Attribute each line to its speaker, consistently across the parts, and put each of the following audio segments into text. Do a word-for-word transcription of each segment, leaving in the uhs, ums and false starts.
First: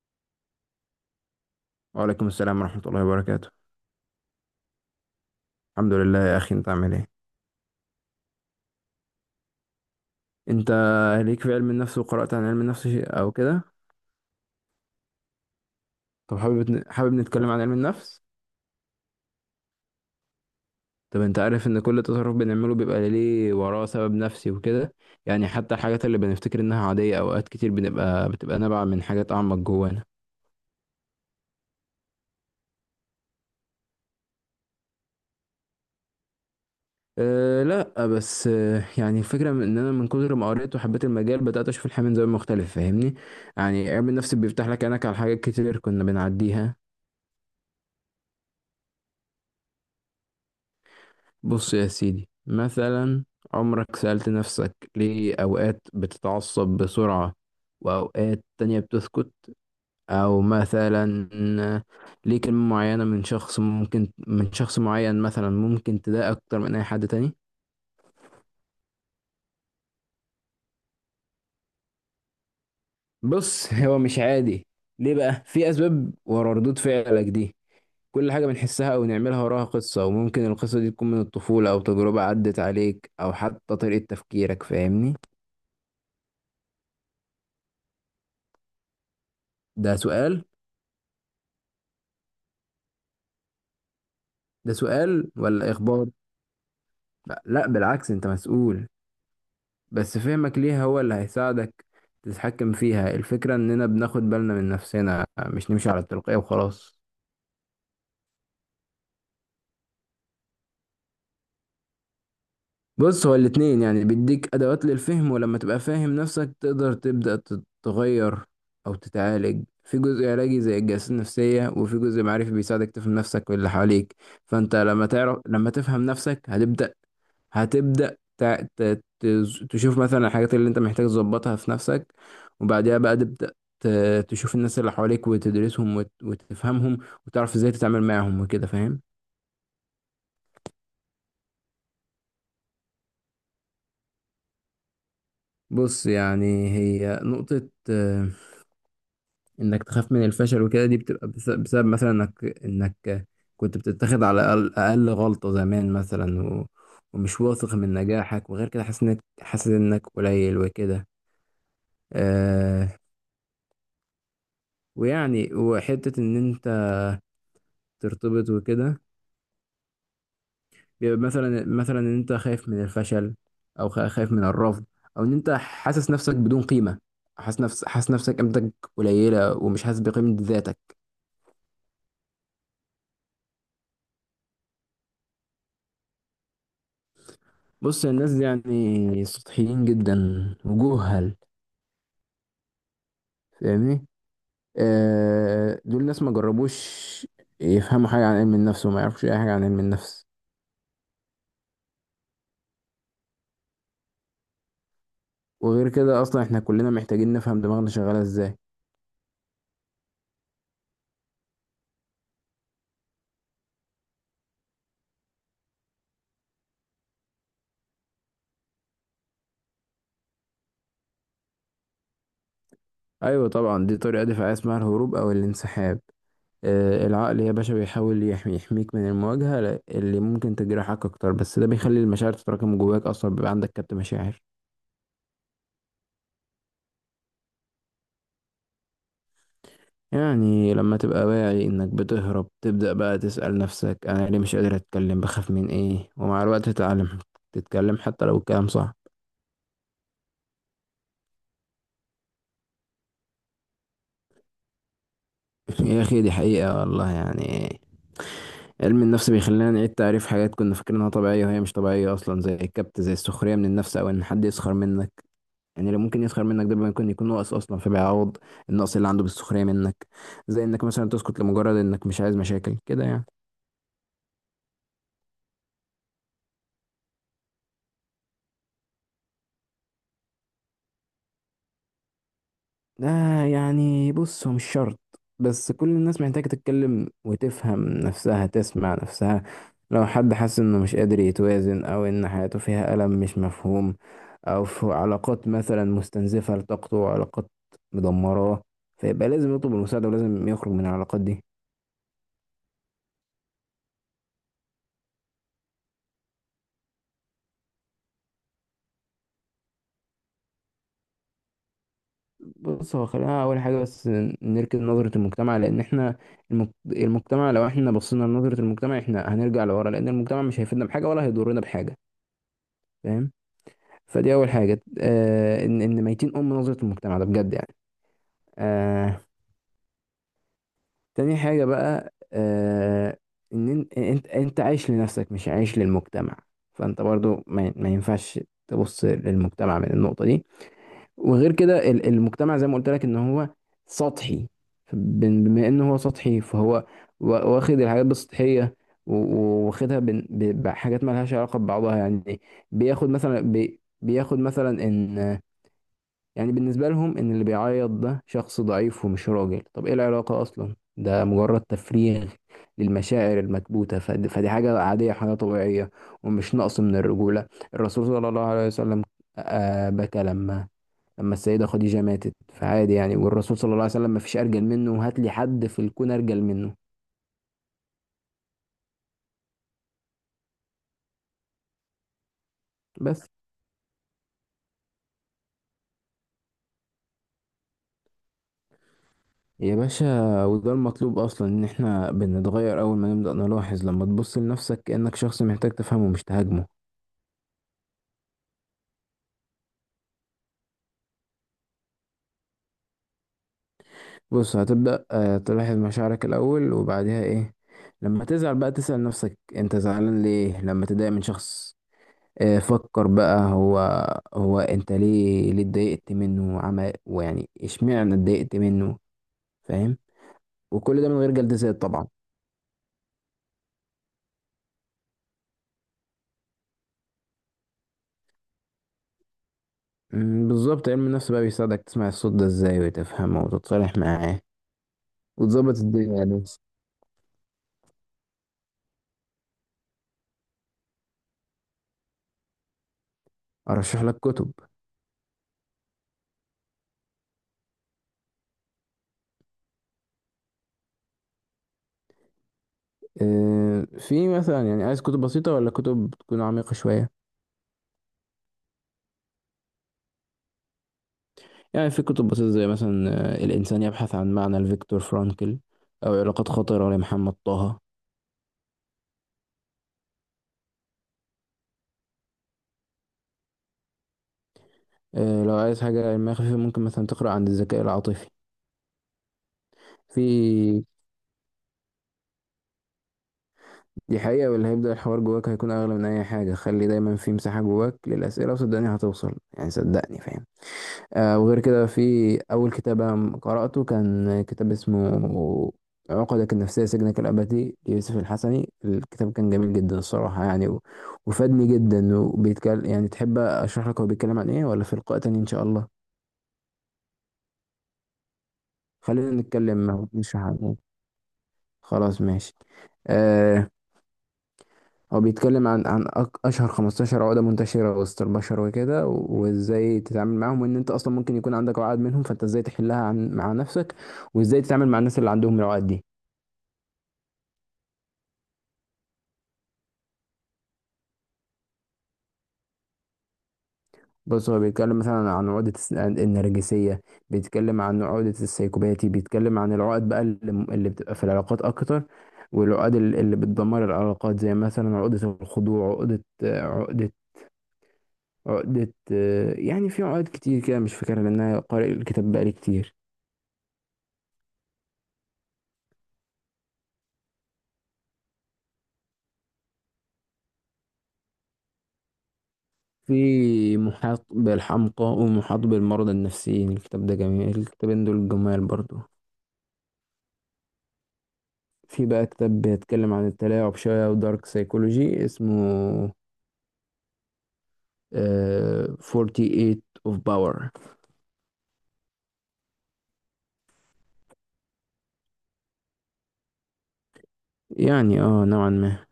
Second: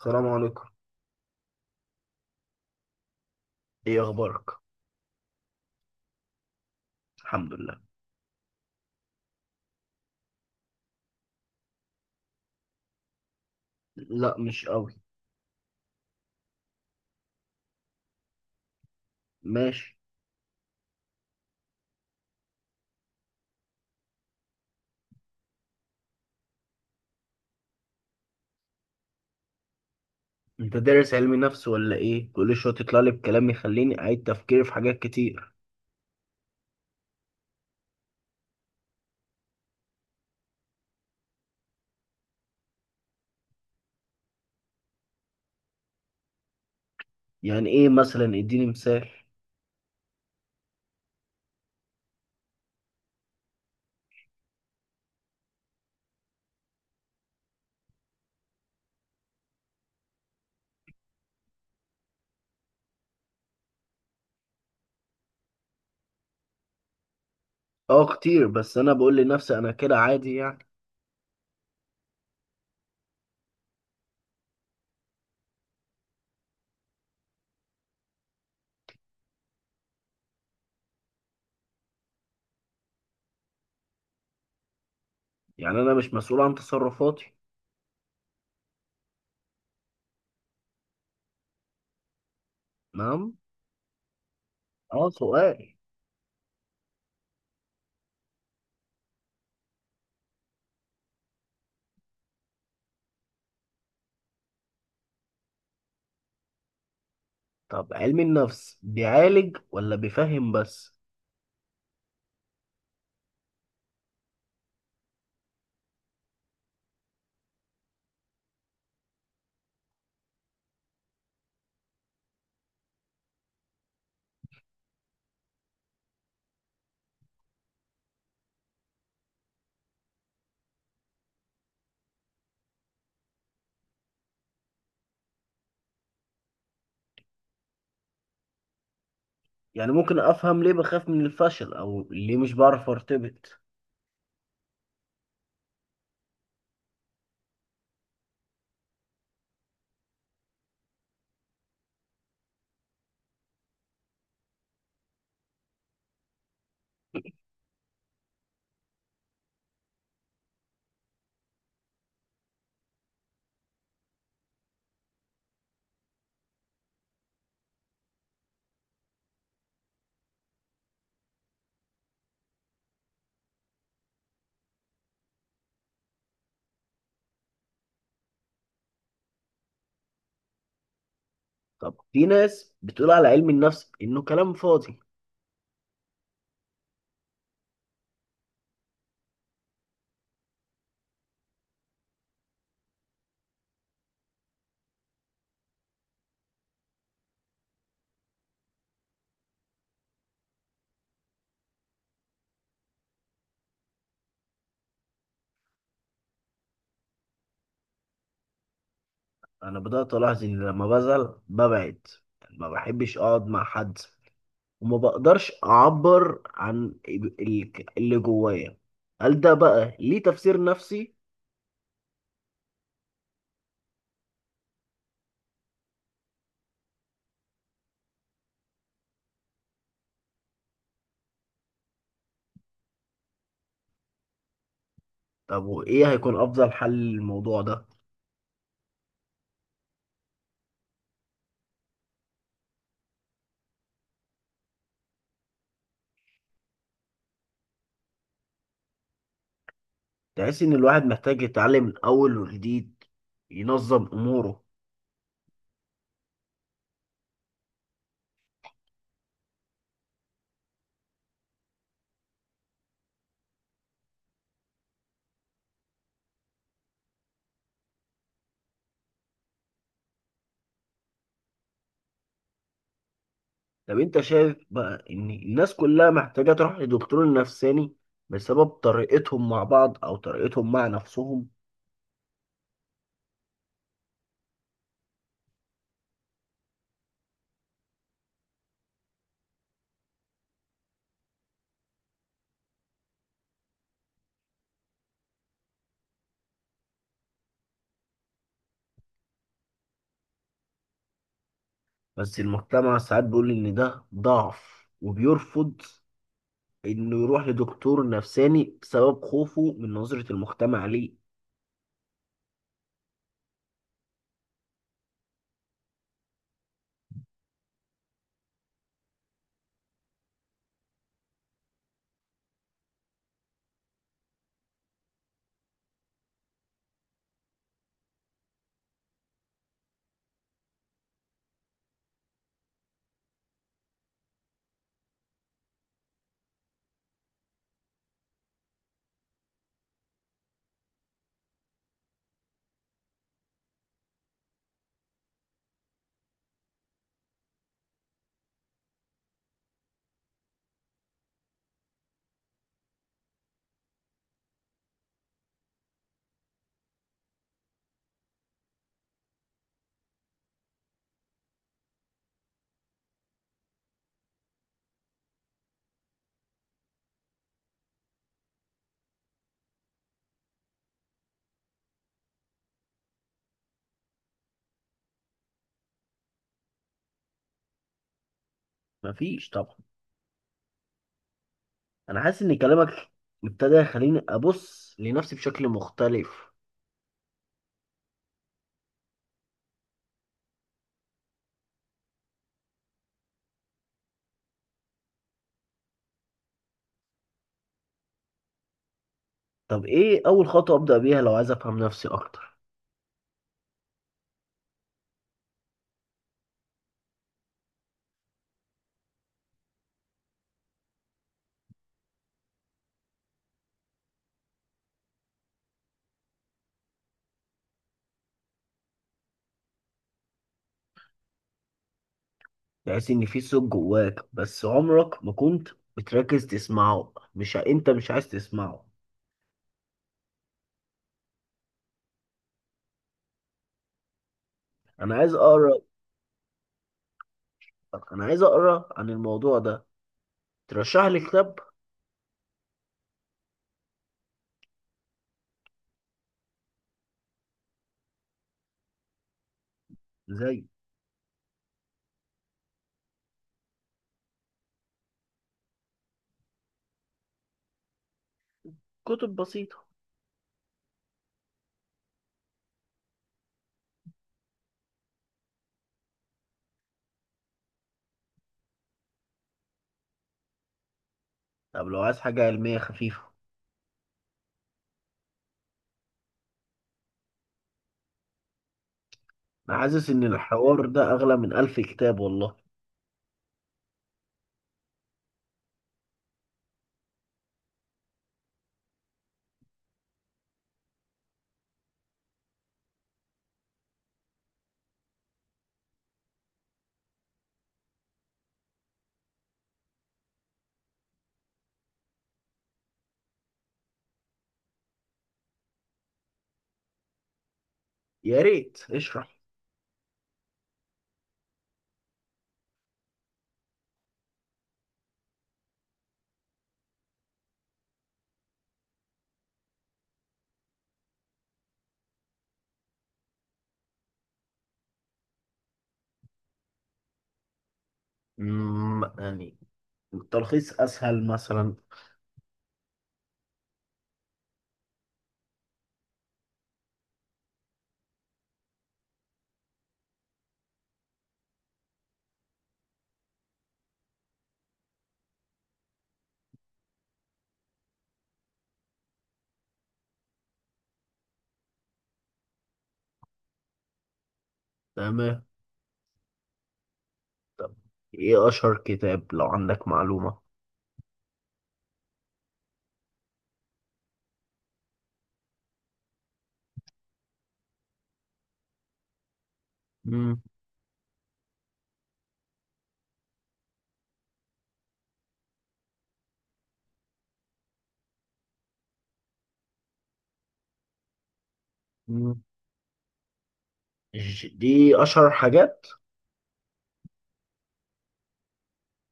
Speaker 1: السلام عليكم.
Speaker 2: وعليكم السلام ورحمة الله وبركاته.
Speaker 1: ايه اخبارك؟
Speaker 2: الحمد لله يا أخي، أنت عامل إيه؟
Speaker 1: الحمد لله.
Speaker 2: أنت ليك في علم النفس، وقرأت عن علم النفس شيء أو كده؟
Speaker 1: لا مش قوي.
Speaker 2: طب حابب حابب نتكلم عن علم النفس.
Speaker 1: ماشي.
Speaker 2: طب أنت عارف إن كل تصرف بنعمله بيبقى ليه وراه سبب نفسي وكده. يعني حتى الحاجات اللي بنفتكر إنها عادية، أوقات كتير بنبقى بتبقى نابعة من حاجات أعمق جوانا.
Speaker 1: انت دارس علم نفس ولا ايه؟ كل شويه تطلع لي بكلام يخليني اعيد تفكيري في حاجات كتير.
Speaker 2: أه لا بس، أه يعني الفكرة من إن أنا من كتر ما قريت وحبيت المجال، بدأت أشوف الحياة من زاوية مختلف، فاهمني؟ يعني علم النفس بيفتح لك عينك على حاجات كتير كنا بنعديها.
Speaker 1: يعني ايه مثلا؟ اديني مثال.
Speaker 2: بص يا سيدي، مثلا عمرك سألت نفسك ليه أوقات بتتعصب بسرعة وأوقات تانية بتسكت؟ أو مثلا، ليه كلمة معينة من شخص ممكن، من شخص معين مثلا، ممكن تضايق أكتر من أي حد تاني؟
Speaker 1: اه كتير، بس انا بقول لنفسي انا كده عادي يعني.
Speaker 2: بص هو مش عادي. ليه؟ بقى في أسباب ورا ردود فعلك دي. كل حاجة بنحسها أو نعملها وراها قصة، وممكن القصة دي تكون من الطفولة أو تجربة عدت عليك أو حتى طريقة تفكيرك، فاهمني؟
Speaker 1: يعني انا مش مسؤول عن تصرفاتي؟
Speaker 2: ده سؤال
Speaker 1: نعم.
Speaker 2: ده
Speaker 1: اه
Speaker 2: سؤال
Speaker 1: سؤال.
Speaker 2: ولا إخبار؟ لا بالعكس، أنت مسؤول، بس فهمك ليها هو اللي هيساعدك تتحكم فيها. الفكرة إننا بناخد بالنا من نفسنا، مش نمشي على التلقائي وخلاص.
Speaker 1: طب علم النفس بيعالج ولا بيفهم بس؟
Speaker 2: بص هو الاتنين، يعني بيديك أدوات للفهم، ولما تبقى فاهم نفسك تقدر تبدأ تتغير أو تتعالج. في جزء علاجي زي الجلسات النفسية، وفي جزء معرفي بيساعدك تفهم نفسك واللي حواليك. فأنت لما تعرف، لما تفهم نفسك، هتبدأ هتبدأ تع- ت- تز- تشوف مثلا الحاجات اللي انت محتاج تظبطها في نفسك. وبعدها بقى تبدأ ت- تشوف الناس اللي حواليك وتدرسهم وت- وتفهمهم، وتعرف ازاي تتعامل معاهم وكده، فاهم؟
Speaker 1: يعني ممكن افهم ليه بخاف من الفشل او ليه مش بعرف ارتبط؟
Speaker 2: بص يعني هي نقطة، آه، انك تخاف من الفشل وكده، دي بتبقى بس- بسبب مثلا انك انك كنت بتتخذ على اقل أقل غلطة زمان مثلا، و- ومش واثق من نجاحك، وغير كده حاسس انك حاسس انك قليل وكده. آه، ويعني وحتة ان انت ترتبط وكده، بيبقى مثلا مثلا ان انت خايف من الفشل، او خا- خايف من الرفض، او ان انت حاسس نفسك بدون قيمه. حاسس نفس حاسس نفسك قيمتك قليله ومش حاسس بقيمه ذاتك.
Speaker 1: طب في ناس بتقول على علم النفس انه كلام فاضي.
Speaker 2: بص الناس دي يعني سطحيين جدا، وجهل، فاهمني؟ آه دول ناس ما جربوش يفهموا حاجه عن علم النفس، وما يعرفوش اي حاجه عن علم النفس. وغير كده اصلا احنا كلنا محتاجين نفهم دماغنا شغاله ازاي.
Speaker 1: انا بدات الاحظ ان لما بزعل ببعد، يعني ما بحبش اقعد مع حد وما بقدرش اعبر عن ال- اللي جوايا. هل ده بقى ليه تفسير نفسي؟
Speaker 2: ايوه طبعا، دي طريقه دفاعيه اسمها الهروب او الانسحاب. آه، العقل يا باشا بيحاول يحمي، يحميك من المواجهة اللي ممكن تجرحك أكتر، بس ده بيخلي المشاعر تتراكم جواك، أصلا بيبقى عندك كبت مشاعر.
Speaker 1: طب وايه هيكون افضل حل للموضوع ده؟
Speaker 2: يعني لما تبقى واعي إنك بتهرب، تبدأ بقى تسأل نفسك: أنا ليه مش قادر أتكلم؟ بخاف من إيه؟ ومع الوقت تتعلم تتكلم حتى لو الكلام صح.
Speaker 1: تحس ان الواحد محتاج يتعلم من اول وجديد، ينظم اموره.
Speaker 2: يا أخي دي حقيقة والله، يعني علم النفس بيخلينا نعيد تعريف حاجات كنا فاكرينها طبيعية وهي مش طبيعية أصلا، زي الكبت، زي السخرية من النفس أو إن حد يسخر منك. يعني اللي ممكن يسخر منك ده ممكن يكون ناقص اصلا، فبيعوض النقص اللي عنده بالسخريه منك. زي انك مثلا تسكت لمجرد انك مش عايز مشاكل كده يعني.
Speaker 1: طب انت شايف بقى ان الناس كلها محتاجه تروح لدكتور نفساني بسبب طريقتهم مع بعض او طريقتهم مع نفسهم؟
Speaker 2: ده يعني بص هو مش شرط، بس كل الناس محتاجه تتكلم وتفهم نفسها، تسمع نفسها. لو حد حس انه مش قادر يتوازن، او ان حياته فيها الم مش مفهوم، او في علاقات مثلا مستنزفه لطاقته، وعلاقات مدمراه، فيبقى لازم يطلب المساعده، ولازم يخرج من العلاقات دي.
Speaker 1: بس المجتمع ساعات بيقول إن ده ضعف وبيرفض إنه يروح لدكتور نفساني بسبب خوفه من نظرة المجتمع ليه.
Speaker 2: بص هو، خلينا اول حاجه بس نركز نظره المجتمع. لان احنا، المج- المجتمع، لو احنا بصينا لنظره المجتمع احنا هنرجع لورا، لان المجتمع مش هيفيدنا بحاجه ولا هيضرنا بحاجه، فاهم؟ فدي اول حاجه، آه ان ان ميتين ام نظره المجتمع ده، بجد يعني. آه تاني حاجه بقى، آه ان إن- انت انت عايش لنفسك مش عايش للمجتمع. فانت برضو ما, ما ينفعش تبص للمجتمع من النقطه دي. وغير كده ال- المجتمع زي ما قلت لك ان هو سطحي. بن- بما ان هو سطحي، فهو وا- واخد الحاجات بالسطحيه، و- و- واخدها بن- ب- بحاجات ما لهاش علاقه ببعضها يعني. بياخد مثلا، بي بياخد مثلا ان يعني بالنسبه لهم ان اللي بيعيط ده شخص ضعيف ومش راجل. طب ايه العلاقه اصلا؟ ده مجرد تفريغ للمشاعر المكبوته. فد- فدي حاجه عاديه، حاجه طبيعيه، ومش نقص من الرجوله. الرسول صلى الله عليه وسلم آه، بكى لما لما السيدة خديجة ماتت، فعادي يعني. والرسول صلى الله عليه وسلم ما فيش أرجل منه، هات لي حد في الكون أرجل منه.
Speaker 1: مفيش طبعا. أنا حاسس إن كلامك
Speaker 2: بس
Speaker 1: ابتدى يخليني أبص لنفسي بشكل مختلف.
Speaker 2: يا باشا، وده المطلوب أصلا، إن إحنا بنتغير أول ما نبدأ نلاحظ. لما تبص لنفسك كأنك شخص محتاج تفهمه مش تهاجمه.
Speaker 1: طب إيه أول خطوة أبدأ بيها لو عايز أفهم نفسي أكتر؟
Speaker 2: بص هتبدأ آه، تلاحظ مشاعرك الأول، وبعدها إيه؟ لما تزعل بقى تسأل نفسك أنت زعلان ليه. لما تضايق من شخص، آه، فكر بقى، هو هو أنت ليه ليه اتضايقت منه وعمل، ويعني إشمعنى اتضايقت منه، فاهم؟ وكل ده من غير جلديات طبعا.
Speaker 1: تحس إن في صوت جواك بس عمرك ما كنت بتركز تسمعه، مش ع- أنت مش عايز تسمعه.
Speaker 2: مم، بالظبط، علم النفس بقى بيساعدك تسمع الصوت ده ازاي، وتفهمه، وتتصالح معاه،
Speaker 1: أنا عايز أقرأ.
Speaker 2: وتظبط الدنيا يعني.
Speaker 1: أنا عايز أقرأ عن الموضوع ده. ترشح لي كتاب؟
Speaker 2: ارشح لك كتب.
Speaker 1: زي.
Speaker 2: آه، في مثلا، يعني عايز كتب بسيطة ولا كتب تكون عميقة شوية؟
Speaker 1: كتب بسيطة.
Speaker 2: يعني في كتب بسيطة زي مثلا آه، الإنسان يبحث عن معنى لفيكتور فرانكل، أو علاقات خطرة لمحمد طه.
Speaker 1: طب لو عايز حاجة علمية خفيفة؟
Speaker 2: آه، لو عايز حاجة علمية خفيفة ممكن مثلا تقرأ عن الذكاء العاطفي.
Speaker 1: أنا حاسس إن
Speaker 2: في،
Speaker 1: الحوار ده أغلى من ألف كتاب والله.
Speaker 2: دي حقيقة، واللي هيبدأ الحوار جواك هيكون أغلى من أي حاجة. خلي دايما في مساحة جواك للأسئلة، وصدقني هتوصل يعني، صدقني، فاهم؟ آه وغير كده في، أول كتاب أنا قرأته كان كتاب اسمه عقدك النفسية سجنك الأبدي ليوسف الحسني. الكتاب كان جميل جدا الصراحة يعني، و- وفادني جدا. وبيتكلم يعني، تحب أشرح لك هو بيتكلم عن إيه ولا في لقاء تاني إن شاء الله؟
Speaker 1: يا ريت
Speaker 2: خلينا
Speaker 1: اشرح.
Speaker 2: نتكلم، نشرح عن إيه. خلاص ماشي. آه هو بيتكلم عن عن أك- اشهر خمستاشر عقده منتشره وسط البشر وكده، و- وازاي تتعامل معاهم، وان انت اصلا ممكن يكون عندك عقد منهم، فانت ازاي تحلها عن مع نفسك، وازاي تتعامل مع الناس اللي عندهم العقد دي.
Speaker 1: مم، يعني التلخيص أسهل مثلا؟
Speaker 2: بص هو بيتكلم مثلا عن عقدة الس- عن النرجسية، بيتكلم عن عقدة السيكوباتي، بيتكلم عن العقد بقى اللي م- اللي بتبقى في العلاقات أكتر، والعقد ال- اللي بتدمر العلاقات، زي مثلا عقدة الخضوع، عقدة عقدة عقدة، يعني في عقد كتير كده مش فاكرها لأن أنا قارئ الكتاب بقالي كتير.
Speaker 1: تمام. طب إيه أشهر كتاب لو عندك معلومة؟
Speaker 2: في محاط بالحمقى ومحاط بالمرضى النفسيين، الكتاب ده جميل، الكتابين دول جمال برضو.
Speaker 1: مم.
Speaker 2: في بقى كتاب بيتكلم عن التلاعب شوية ودارك سايكولوجي اسمه آه ثمانية وأربعين of Power.
Speaker 1: مم. ج- دي أشهر حاجات؟
Speaker 2: يعني اه نوعا ما.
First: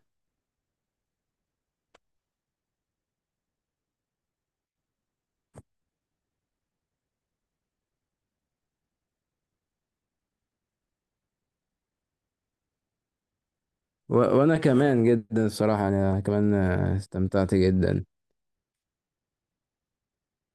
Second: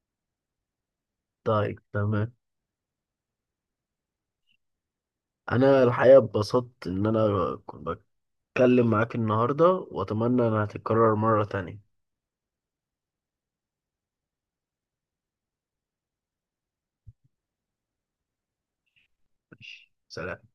Speaker 1: طيب تمام. أنا الحقيقة اتبسطت إن أنا كنت بتكلم معاك النهاردة، وأتمنى إنها تتكرر مرة تانية.
Speaker 2: و- وانا كمان جدا الصراحة، انا كمان آه، استمتعت جدا.
Speaker 1: ماشي. سلام.